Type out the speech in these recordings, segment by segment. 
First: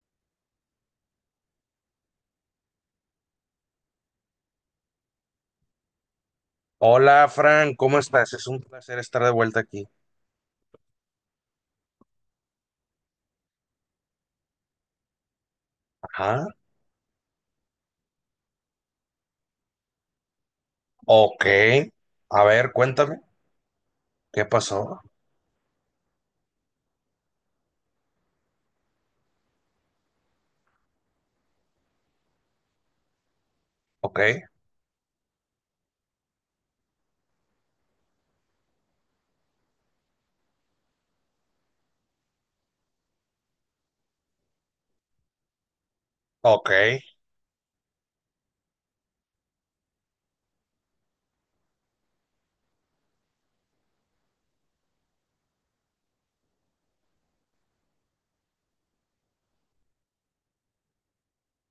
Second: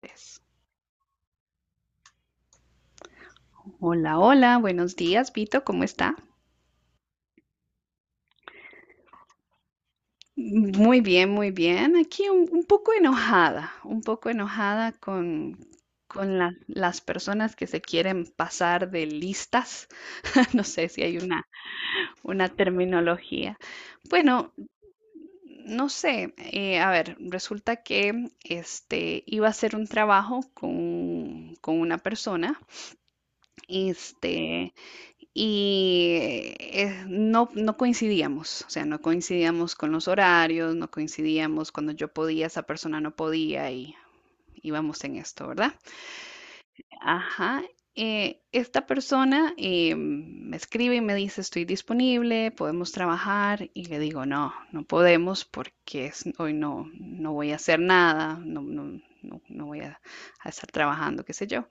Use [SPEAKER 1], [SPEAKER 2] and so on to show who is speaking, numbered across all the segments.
[SPEAKER 1] Pues, hola, hola, buenos días, Vito, ¿cómo está?
[SPEAKER 2] Hola, Fran, ¿cómo estás? Es un placer estar de vuelta aquí.
[SPEAKER 1] Muy bien, muy bien. Aquí un poco enojada, un poco enojada con, con
[SPEAKER 2] Ajá,
[SPEAKER 1] la- las personas que se quieren pasar de listas. No sé si hay una,
[SPEAKER 2] ok. A
[SPEAKER 1] una
[SPEAKER 2] ver, cuéntame,
[SPEAKER 1] terminología.
[SPEAKER 2] ¿qué
[SPEAKER 1] Bueno,
[SPEAKER 2] pasó?
[SPEAKER 1] no sé, a ver, resulta que este, iba a hacer un trabajo con una persona.
[SPEAKER 2] Ok,
[SPEAKER 1] Este, y no coincidíamos, o sea, no coincidíamos con los horarios, no coincidíamos cuando yo podía, esa persona no podía y íbamos en esto, ¿verdad?
[SPEAKER 2] ok.
[SPEAKER 1] Ajá. Esta persona me escribe y me dice, estoy disponible, podemos trabajar y le digo, no podemos porque hoy no, no voy a hacer nada, no, no, no, no voy a estar trabajando, qué sé yo.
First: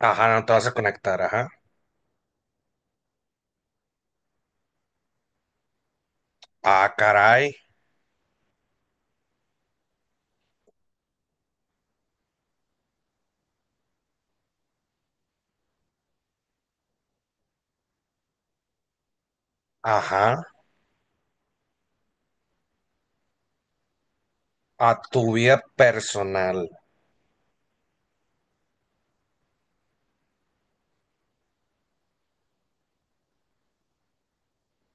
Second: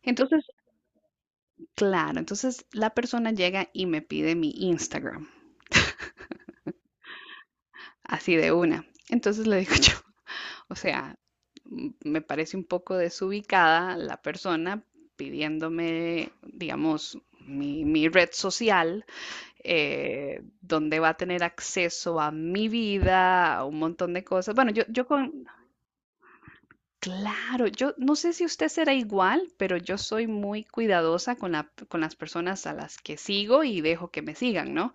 [SPEAKER 2] Ajá,
[SPEAKER 1] Entonces,
[SPEAKER 2] no te vas a conectar, ajá.
[SPEAKER 1] claro, entonces la persona llega y me pide mi Instagram.
[SPEAKER 2] Ah, caray,
[SPEAKER 1] Así de una. Entonces le digo yo, o sea, me parece un poco desubicada la persona pidiéndome, digamos, mi red social,
[SPEAKER 2] ajá.
[SPEAKER 1] donde va a tener acceso a mi vida, a un montón de cosas. Bueno,
[SPEAKER 2] A
[SPEAKER 1] yo
[SPEAKER 2] tu
[SPEAKER 1] con,
[SPEAKER 2] vida personal.
[SPEAKER 1] claro, yo no sé si usted será igual, pero yo soy muy cuidadosa con con las personas a las que sigo y dejo que me sigan, ¿no?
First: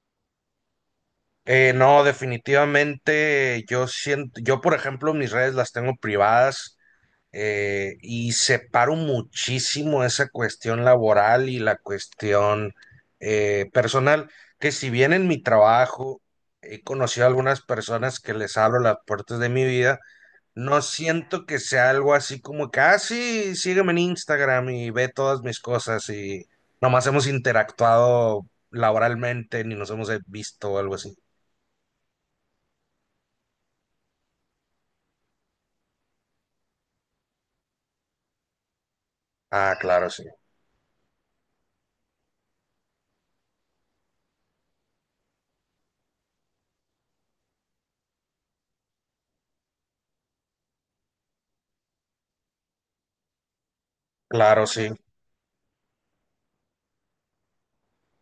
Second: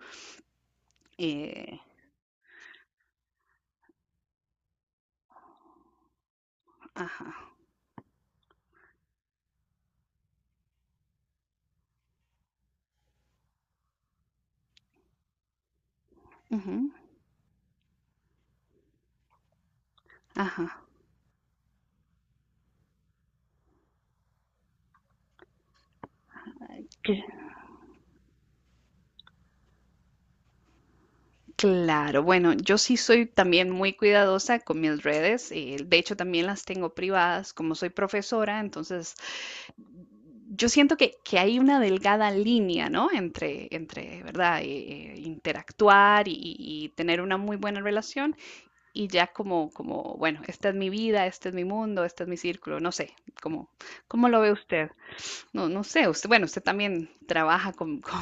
[SPEAKER 1] Eh,
[SPEAKER 2] No, definitivamente yo siento, yo por ejemplo mis redes las tengo privadas,
[SPEAKER 1] ajá,
[SPEAKER 2] y separo muchísimo esa cuestión laboral y la cuestión personal, que si bien en mi trabajo he
[SPEAKER 1] ujú,
[SPEAKER 2] conocido a algunas personas que les abro las puertas de mi vida,
[SPEAKER 1] ajá.
[SPEAKER 2] no siento que sea algo así como que, ah, sí, sígueme en Instagram y ve todas mis cosas y nomás hemos interactuado laboralmente ni nos hemos visto o algo así.
[SPEAKER 1] Claro, bueno, yo sí soy también muy cuidadosa con mis redes, de hecho también las tengo privadas, como soy profesora, entonces
[SPEAKER 2] Ah, claro, sí.
[SPEAKER 1] yo siento que hay una delgada línea, ¿no? ¿Verdad? Interactuar y tener una muy buena relación y ya como, bueno, esta es mi vida, este es mi mundo, este es mi círculo, no sé, ¿cómo, cómo lo ve
[SPEAKER 2] Claro,
[SPEAKER 1] usted?
[SPEAKER 2] sí.
[SPEAKER 1] No, no sé, usted, bueno, usted también trabaja con, con,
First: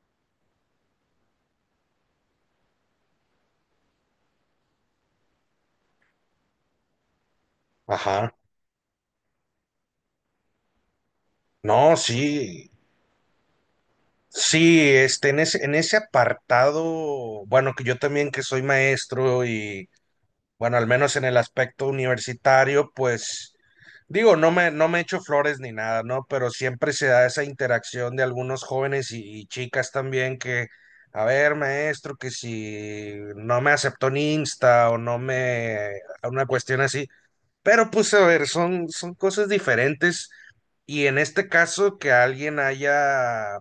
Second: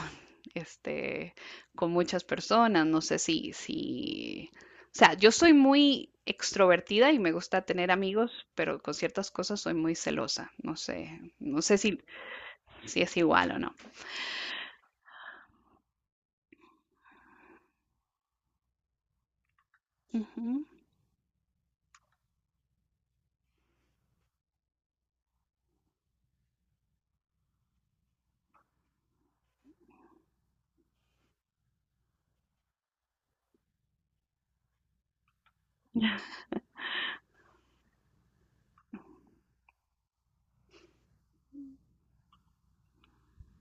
[SPEAKER 1] este, con muchas personas, no sé si, o sea, yo soy muy extrovertida y me gusta tener amigos,
[SPEAKER 2] Ajá.
[SPEAKER 1] pero con ciertas cosas soy muy celosa, no sé, no sé
[SPEAKER 2] No,
[SPEAKER 1] si,
[SPEAKER 2] sí.
[SPEAKER 1] si es igual o no.
[SPEAKER 2] Sí, este, en ese apartado, bueno, que yo también que soy maestro y,
[SPEAKER 1] Ujú.
[SPEAKER 2] bueno, al menos en el aspecto universitario, pues, digo, no me echo flores ni nada, ¿no? Pero siempre se da esa interacción de algunos jóvenes y chicas también que, a ver, maestro, que si no me aceptó en Insta o no me, una cuestión así, pero pues, a ver, son, son cosas diferentes. Y en este caso que alguien haya,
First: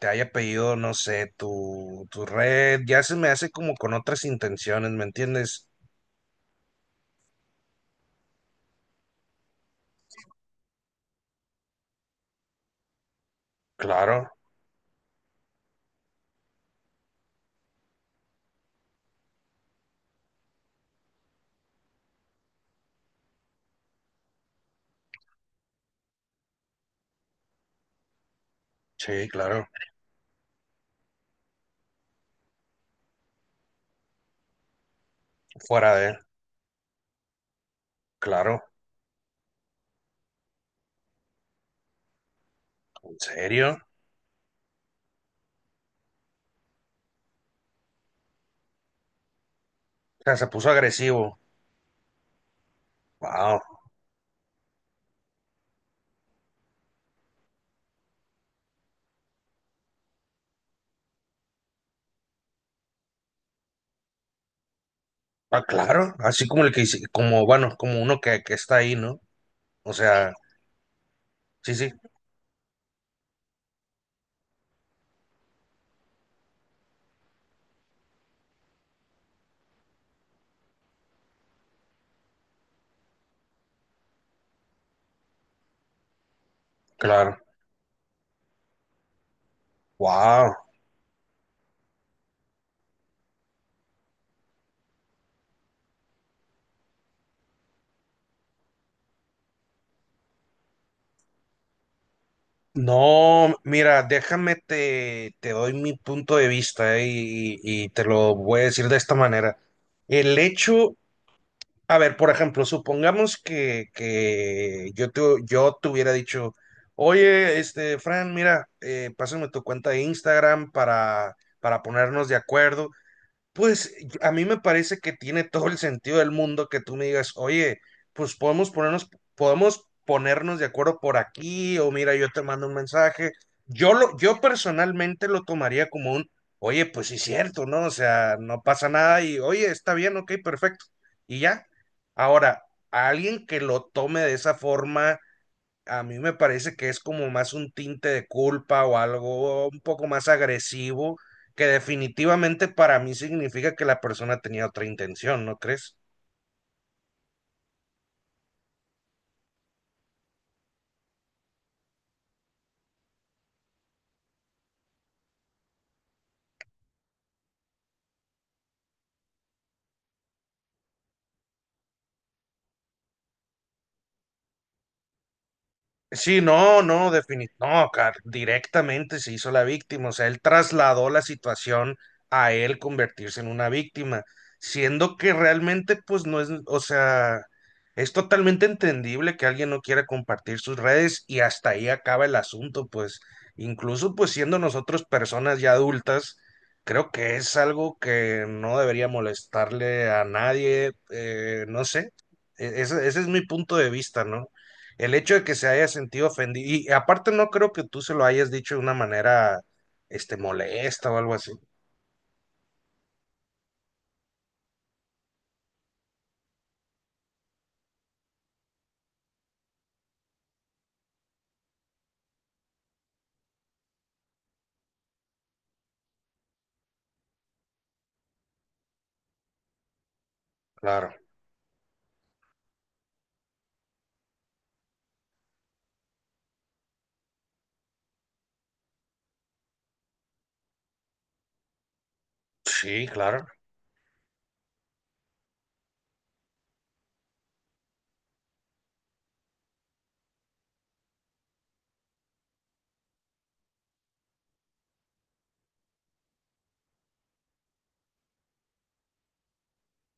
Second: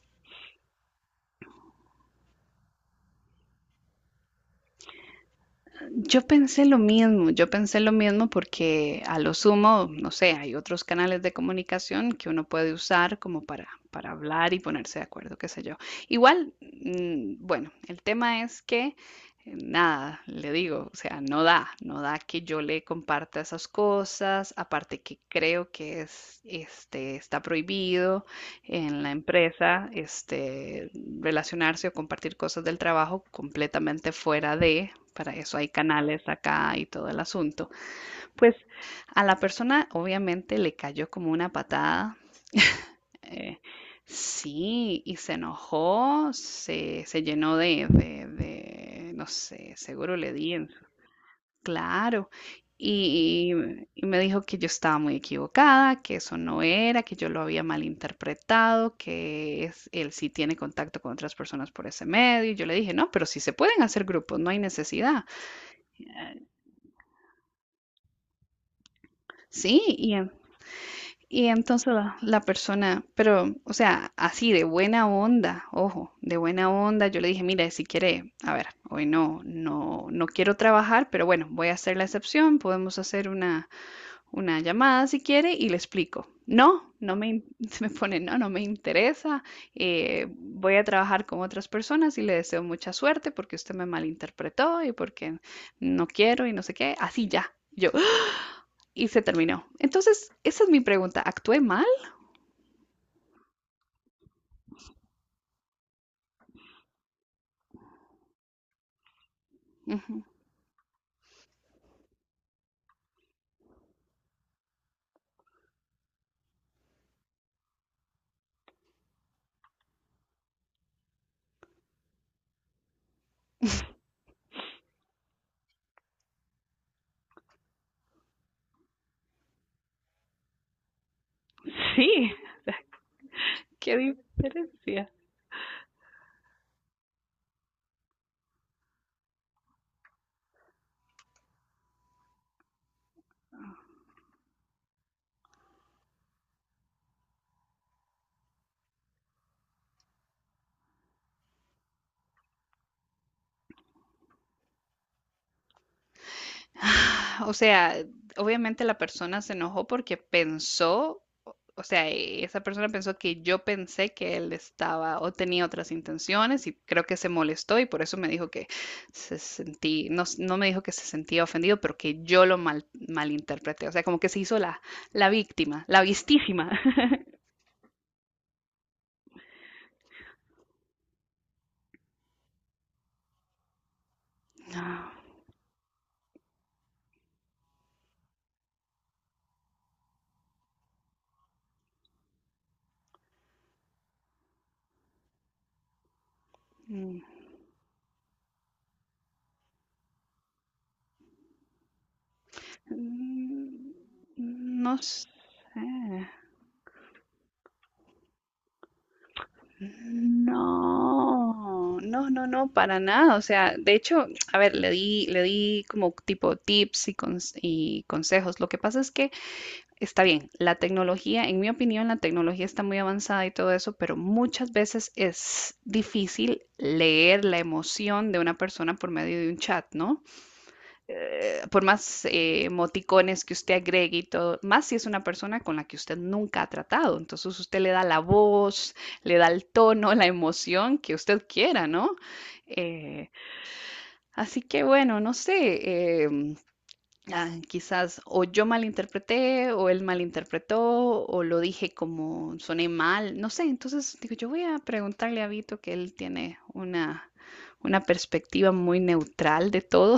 [SPEAKER 2] te haya pedido, no sé, tu red, ya se me hace como con otras intenciones, ¿me entiendes?
[SPEAKER 1] Yo pensé lo mismo, yo pensé lo mismo porque a lo sumo, no sé, hay otros canales de comunicación que uno puede usar como para
[SPEAKER 2] Claro,
[SPEAKER 1] hablar y ponerse de acuerdo, qué sé yo. Igual, bueno, el tema es que, nada, le digo, o sea, no da, no da que yo le comparta esas cosas, aparte que creo que es, este, está prohibido en la
[SPEAKER 2] sí, claro,
[SPEAKER 1] empresa, este, relacionarse o compartir cosas del trabajo completamente fuera de para eso hay
[SPEAKER 2] fuera de,
[SPEAKER 1] canales acá y todo el asunto. Pues
[SPEAKER 2] claro,
[SPEAKER 1] a la persona obviamente le cayó como una patada.
[SPEAKER 2] ¿en
[SPEAKER 1] eh,
[SPEAKER 2] serio?
[SPEAKER 1] sí, y se enojó, se llenó de no sé, seguro
[SPEAKER 2] O
[SPEAKER 1] le
[SPEAKER 2] sea, se
[SPEAKER 1] di en
[SPEAKER 2] puso
[SPEAKER 1] su-
[SPEAKER 2] agresivo,
[SPEAKER 1] Claro. Y,
[SPEAKER 2] wow,
[SPEAKER 1] y me dijo que yo estaba muy equivocada, que eso no era, que yo lo había malinterpretado, que es, él sí tiene contacto con otras personas por ese medio. Y yo le dije, no, pero sí se pueden hacer grupos, no hay necesidad.
[SPEAKER 2] ah, claro, así como el que hice, como, bueno, como uno que está ahí, ¿no? O
[SPEAKER 1] Sí, y en
[SPEAKER 2] sea,
[SPEAKER 1] y
[SPEAKER 2] sí,
[SPEAKER 1] entonces
[SPEAKER 2] sí,
[SPEAKER 1] la persona, pero, o sea, así de buena onda, ojo, de buena onda, yo le dije, mira, si quiere, a ver, hoy no, no, no quiero trabajar, pero bueno, voy a hacer la excepción, podemos hacer una llamada si quiere y le explico. No, no me,
[SPEAKER 2] claro,
[SPEAKER 1] in- Se me pone, no, no me interesa,
[SPEAKER 2] wow.
[SPEAKER 1] voy a trabajar con otras personas y le deseo mucha suerte porque usted me malinterpretó y porque no quiero y no sé qué, así ya, yo, y se terminó. Entonces, esa es mi pregunta, ¿actué mal?
[SPEAKER 2] No, mira, déjame te doy mi punto de vista, y te lo voy a decir de esta manera.
[SPEAKER 1] Ujú.
[SPEAKER 2] El hecho, a ver, por ejemplo, supongamos que yo te hubiera dicho, oye, este, Fran, mira, pásame tu cuenta de Instagram para ponernos de acuerdo, pues a mí me parece que tiene todo el sentido del mundo que tú me digas, oye, pues podemos ponernos de acuerdo por aquí, o mira, yo
[SPEAKER 1] Sí,
[SPEAKER 2] te mando un mensaje.
[SPEAKER 1] qué
[SPEAKER 2] Yo
[SPEAKER 1] diferencia.
[SPEAKER 2] personalmente lo tomaría como un, oye, pues sí es cierto, ¿no? O sea, no pasa nada y, oye, está bien, ok, perfecto. Y ya. Ahora, a alguien que lo tome de esa forma a mí me parece que es como más un tinte de culpa o algo un poco más agresivo, que definitivamente para mí significa que la persona tenía otra intención, ¿no crees?
[SPEAKER 1] O sea, obviamente la persona se enojó porque pensó, esa persona pensó que yo pensé que él estaba o tenía otras intenciones y creo que se molestó y por eso me dijo que se sentí, no, s- no me dijo que se sentía ofendido, pero que yo lo mal, malinterpreté. O sea, como que se hizo la víctima, la
[SPEAKER 2] Sí,
[SPEAKER 1] vistísima.
[SPEAKER 2] no, no, definit no, car- directamente se hizo la víctima, o sea, él trasladó la situación a él convertirse en una víctima,
[SPEAKER 1] No.
[SPEAKER 2] siendo que realmente pues no es, o sea, es totalmente entendible que alguien no quiera compartir sus redes y hasta ahí acaba el asunto, pues incluso pues siendo nosotros personas ya adultas, creo
[SPEAKER 1] Mm,
[SPEAKER 2] que es algo que no debería molestarle a nadie, no sé, ese es mi punto
[SPEAKER 1] mm,
[SPEAKER 2] de vista, ¿no?
[SPEAKER 1] no
[SPEAKER 2] El
[SPEAKER 1] sé.
[SPEAKER 2] hecho de que se haya sentido ofendido, y aparte no creo que tú se lo hayas dicho de una manera, este, molesta o algo así.
[SPEAKER 1] No, no, no, no, para nada. O sea, de hecho, a ver, le di como tipo tips y consejos. Lo que pasa es que está bien, la tecnología, en mi opinión, la tecnología está muy avanzada y todo eso, pero muchas veces es difícil leer la emoción de una persona por medio de un chat, ¿no?
[SPEAKER 2] Claro,
[SPEAKER 1] Por más emoticones que usted agregue y todo, más si es una persona con la que usted nunca ha tratado. Entonces usted le da la voz, le da el tono, la emoción que usted quiera, ¿no?
[SPEAKER 2] sí,
[SPEAKER 1] Eh,
[SPEAKER 2] claro.
[SPEAKER 1] Así que bueno, no sé, quizás o yo malinterpreté o él malinterpretó o lo dije como soné mal, no sé. Entonces digo, yo voy a preguntarle a Vito que él tiene una perspectiva muy neutral de todo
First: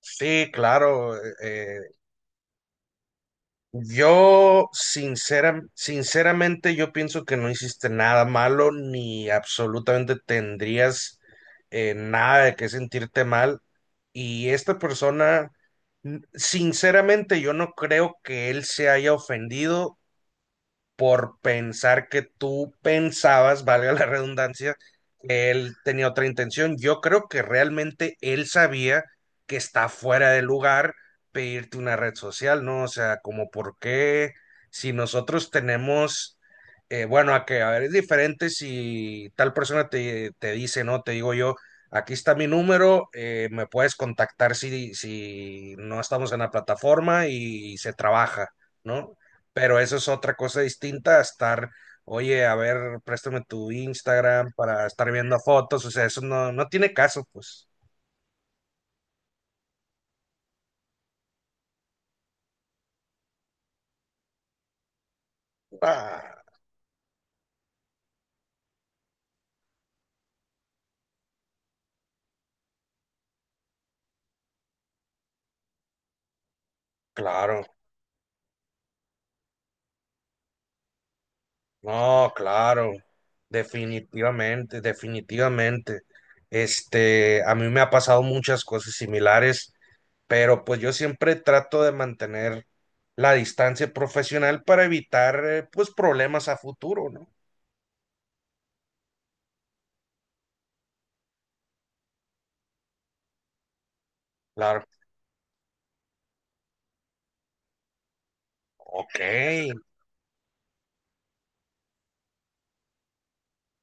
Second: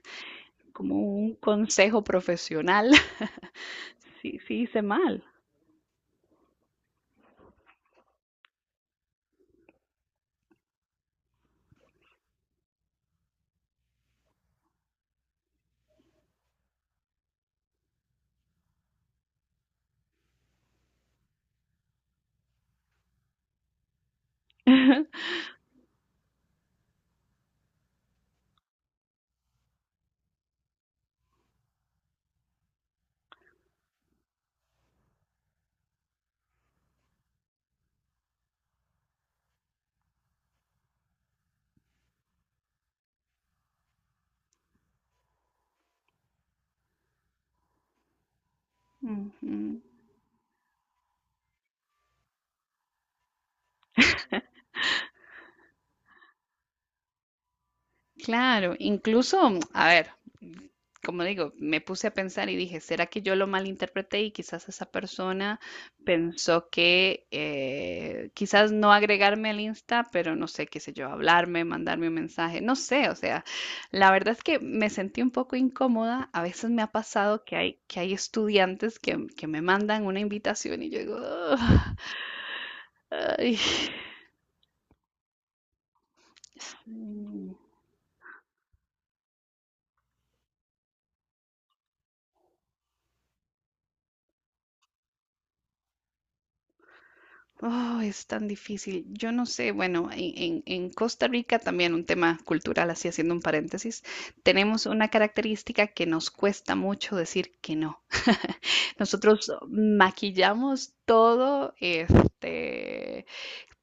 [SPEAKER 2] Sí,
[SPEAKER 1] como
[SPEAKER 2] claro.
[SPEAKER 1] un consejo profesional. Sí, sí
[SPEAKER 2] Yo
[SPEAKER 1] hice mal.
[SPEAKER 2] sinceramente yo pienso que no hiciste nada malo ni absolutamente tendrías, nada de qué sentirte mal. Y esta persona, sinceramente yo no creo que él se haya ofendido por pensar que tú pensabas, valga la redundancia, que él tenía otra intención. Yo creo que realmente él sabía que está fuera de lugar pedirte una red social, ¿no? O sea, como por qué si nosotros tenemos, bueno, a que, a ver, es diferente si tal persona te, te dice, ¿no? Te digo yo. Aquí está mi número, me puedes contactar si, si no estamos en la plataforma y se trabaja, ¿no? Pero
[SPEAKER 1] Ujú.
[SPEAKER 2] eso es otra cosa distinta a estar, oye, a ver, préstame tu Instagram para estar viendo fotos, o sea, eso no, no tiene caso, pues.
[SPEAKER 1] Claro, incluso, a ver, como digo, me puse a pensar y dije, ¿será que yo lo malinterpreté y quizás esa persona
[SPEAKER 2] Ah,
[SPEAKER 1] pensó que quizás no agregarme al Insta, pero no sé, qué sé yo, hablarme, mandarme un mensaje, no sé, o sea, la verdad es que me sentí un poco incómoda, a veces me ha pasado
[SPEAKER 2] claro,
[SPEAKER 1] que hay estudiantes que me mandan una invitación y yo digo, "Ugh",
[SPEAKER 2] no, claro,
[SPEAKER 1] ay,
[SPEAKER 2] definitivamente, definitivamente.
[SPEAKER 1] es,
[SPEAKER 2] Este, a mí me ha pasado muchas cosas similares, pero pues yo siempre trato de mantener la distancia profesional para evitar, pues, problemas a futuro, ¿no?
[SPEAKER 1] oh, es tan difícil. Yo no sé, bueno, en Costa Rica también un tema cultural, así haciendo un paréntesis, tenemos
[SPEAKER 2] Claro,
[SPEAKER 1] una característica que nos cuesta mucho decir que no.
[SPEAKER 2] ok.
[SPEAKER 1] Nosotros maquillamos todo, este,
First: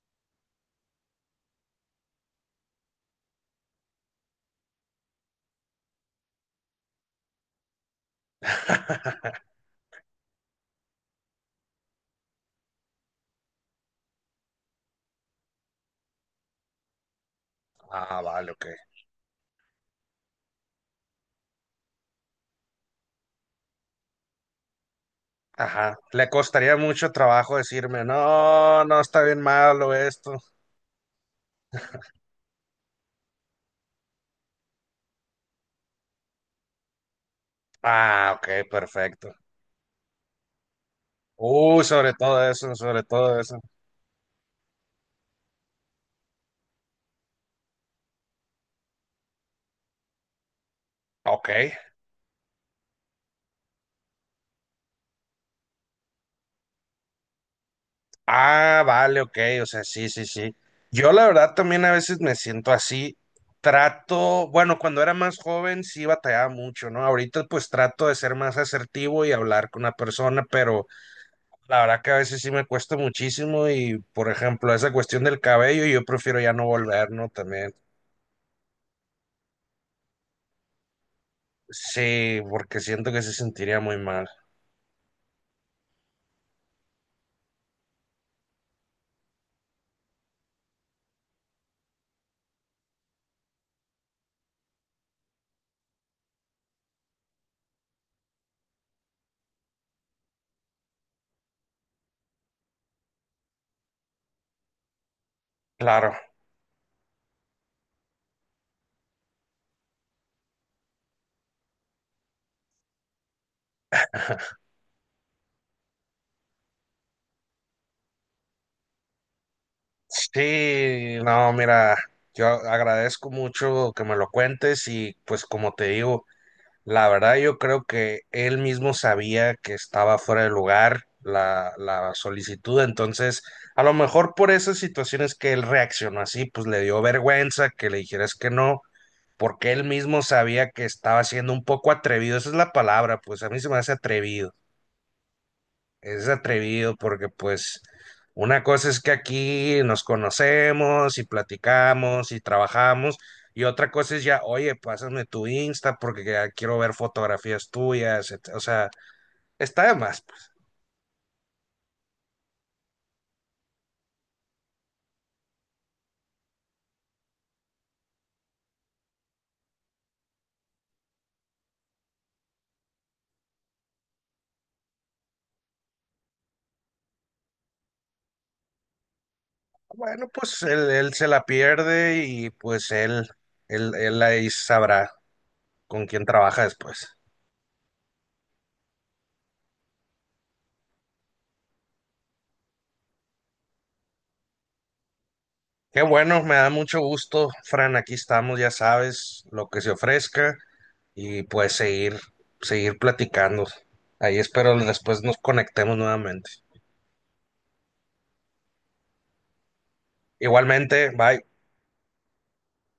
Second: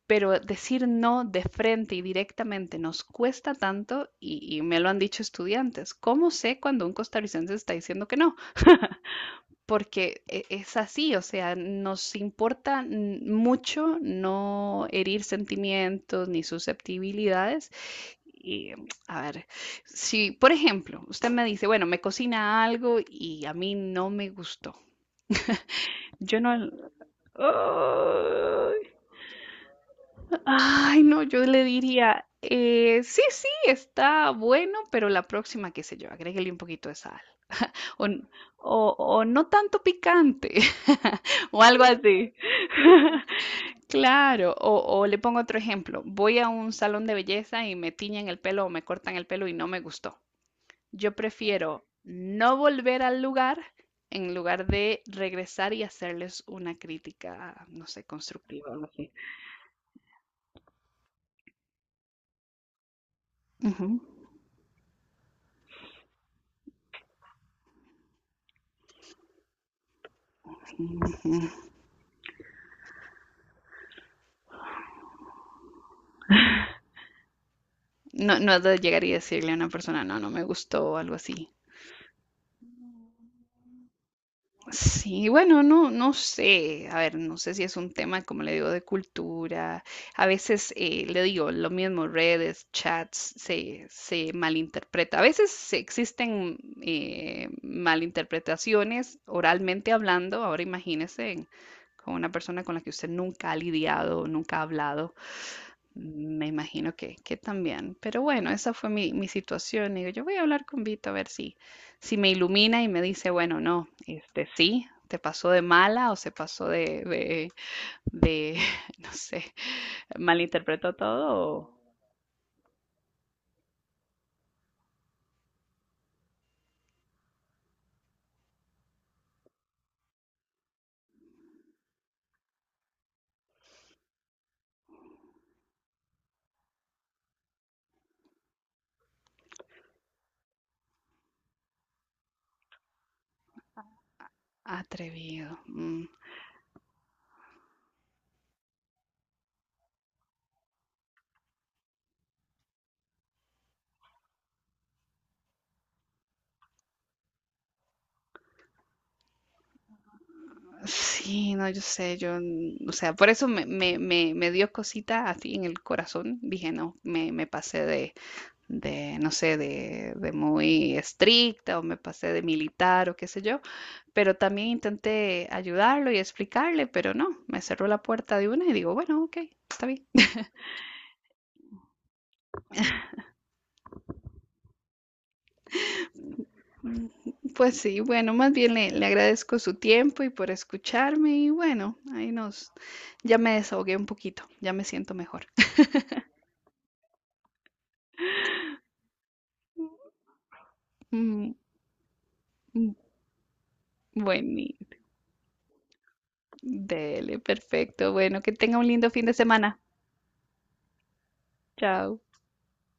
[SPEAKER 1] pero decir no de frente y directamente nos cuesta tanto y me lo han dicho estudiantes. ¿Cómo sé cuando un costarricense está diciendo que no? Porque es así, o sea, nos importa mucho no herir sentimientos ni susceptibilidades.
[SPEAKER 2] Ah, vale, ok.
[SPEAKER 1] Y a ver, si por ejemplo usted me dice, bueno, me cocina algo y a mí no me gustó,
[SPEAKER 2] Ajá, le
[SPEAKER 1] yo no...
[SPEAKER 2] costaría mucho trabajo decirme,
[SPEAKER 1] Ay,
[SPEAKER 2] no, no está bien malo esto.
[SPEAKER 1] ay, no, yo le diría, sí, sí, está bueno, pero la próxima, qué sé yo, agréguele un poquito de sal. O, n-
[SPEAKER 2] Ah, ok,
[SPEAKER 1] o
[SPEAKER 2] perfecto.
[SPEAKER 1] no tanto picante, o
[SPEAKER 2] Uy,
[SPEAKER 1] algo
[SPEAKER 2] sobre
[SPEAKER 1] así.
[SPEAKER 2] todo eso, sobre todo eso.
[SPEAKER 1] Claro, o le pongo otro ejemplo. Voy a un salón de belleza y me tiñen el pelo o me cortan el pelo y no me gustó. Yo
[SPEAKER 2] Ok.
[SPEAKER 1] prefiero no volver al lugar en lugar de regresar y hacerles una crítica, no sé, constructiva o
[SPEAKER 2] Ah,
[SPEAKER 1] algo así.
[SPEAKER 2] vale, ok, o sea, sí, sí, sí. Yo la verdad también a veces me siento así.
[SPEAKER 1] Ujú.
[SPEAKER 2] Trato, bueno, cuando era más joven sí batallaba mucho, ¿no? Ahorita pues trato de ser más asertivo y hablar con una persona, pero
[SPEAKER 1] Ujú.
[SPEAKER 2] la verdad que a veces sí me cuesta muchísimo y, por ejemplo, esa cuestión del cabello, yo prefiero ya no volver, ¿no? También.
[SPEAKER 1] No, no es de llegar y decirle a una persona, no, no me gustó o algo así.
[SPEAKER 2] Sí, porque siento que se sentiría muy mal.
[SPEAKER 1] Sí, bueno, no, no sé, a ver, no sé si es un tema, como le digo, de cultura. A veces le digo lo mismo, redes, chats, se malinterpreta. A veces existen malinterpretaciones oralmente hablando. Ahora imagínese en- con una persona con la que usted nunca ha lidiado, nunca ha hablado.
[SPEAKER 2] Claro.
[SPEAKER 1] Me imagino que también. Pero bueno, esa fue mi situación. Digo, yo voy a hablar con Vito a ver si, si me ilumina y me dice, bueno, no, este sí, te pasó de mala o se pasó de no sé, malinterpretó
[SPEAKER 2] Sí,
[SPEAKER 1] todo
[SPEAKER 2] no,
[SPEAKER 1] o
[SPEAKER 2] mira, yo agradezco mucho que me lo cuentes y pues como te digo, la verdad yo creo que él mismo sabía que estaba fuera de lugar la solicitud, entonces a lo mejor por esas situaciones que él reaccionó así, pues le dio vergüenza que le dijeras que no, porque él mismo sabía que estaba siendo un poco atrevido, esa es la palabra, pues a mí se me hace atrevido.
[SPEAKER 1] atrevido. Mm,
[SPEAKER 2] Es atrevido porque pues una cosa es que aquí nos conocemos y platicamos y trabajamos y otra cosa es ya, oye, pásame tu Insta porque ya quiero ver fotografías tuyas, o sea, está de más.
[SPEAKER 1] sí, no, yo sé, yo, mm, o sea, por eso me, me, me, me dio cosita así en el corazón. Dije, no, me pasé de no sé, de muy estricta o me pasé de militar o qué sé yo. Pero también intenté ayudarlo y explicarle, pero no, me cerró la puerta de una y digo, bueno, ok, está bien.
[SPEAKER 2] Bueno, pues él se la pierde y pues él ahí sabrá con quién trabaja
[SPEAKER 1] Mm,
[SPEAKER 2] después.
[SPEAKER 1] pues sí, bueno, más bien le agradezco su tiempo y por escucharme y bueno, ahí nos, ya me desahogué un poquito, ya me siento mejor.
[SPEAKER 2] Qué bueno, me da mucho gusto, Fran. Aquí estamos, ya sabes, lo que se ofrezca y
[SPEAKER 1] Mm,
[SPEAKER 2] pues seguir,
[SPEAKER 1] mm,
[SPEAKER 2] seguir platicando. Ahí
[SPEAKER 1] bueno,
[SPEAKER 2] espero después nos conectemos nuevamente.
[SPEAKER 1] dele, perfecto. Bueno, que tenga un lindo fin de semana.
[SPEAKER 2] Igualmente, bye.
[SPEAKER 1] Chao.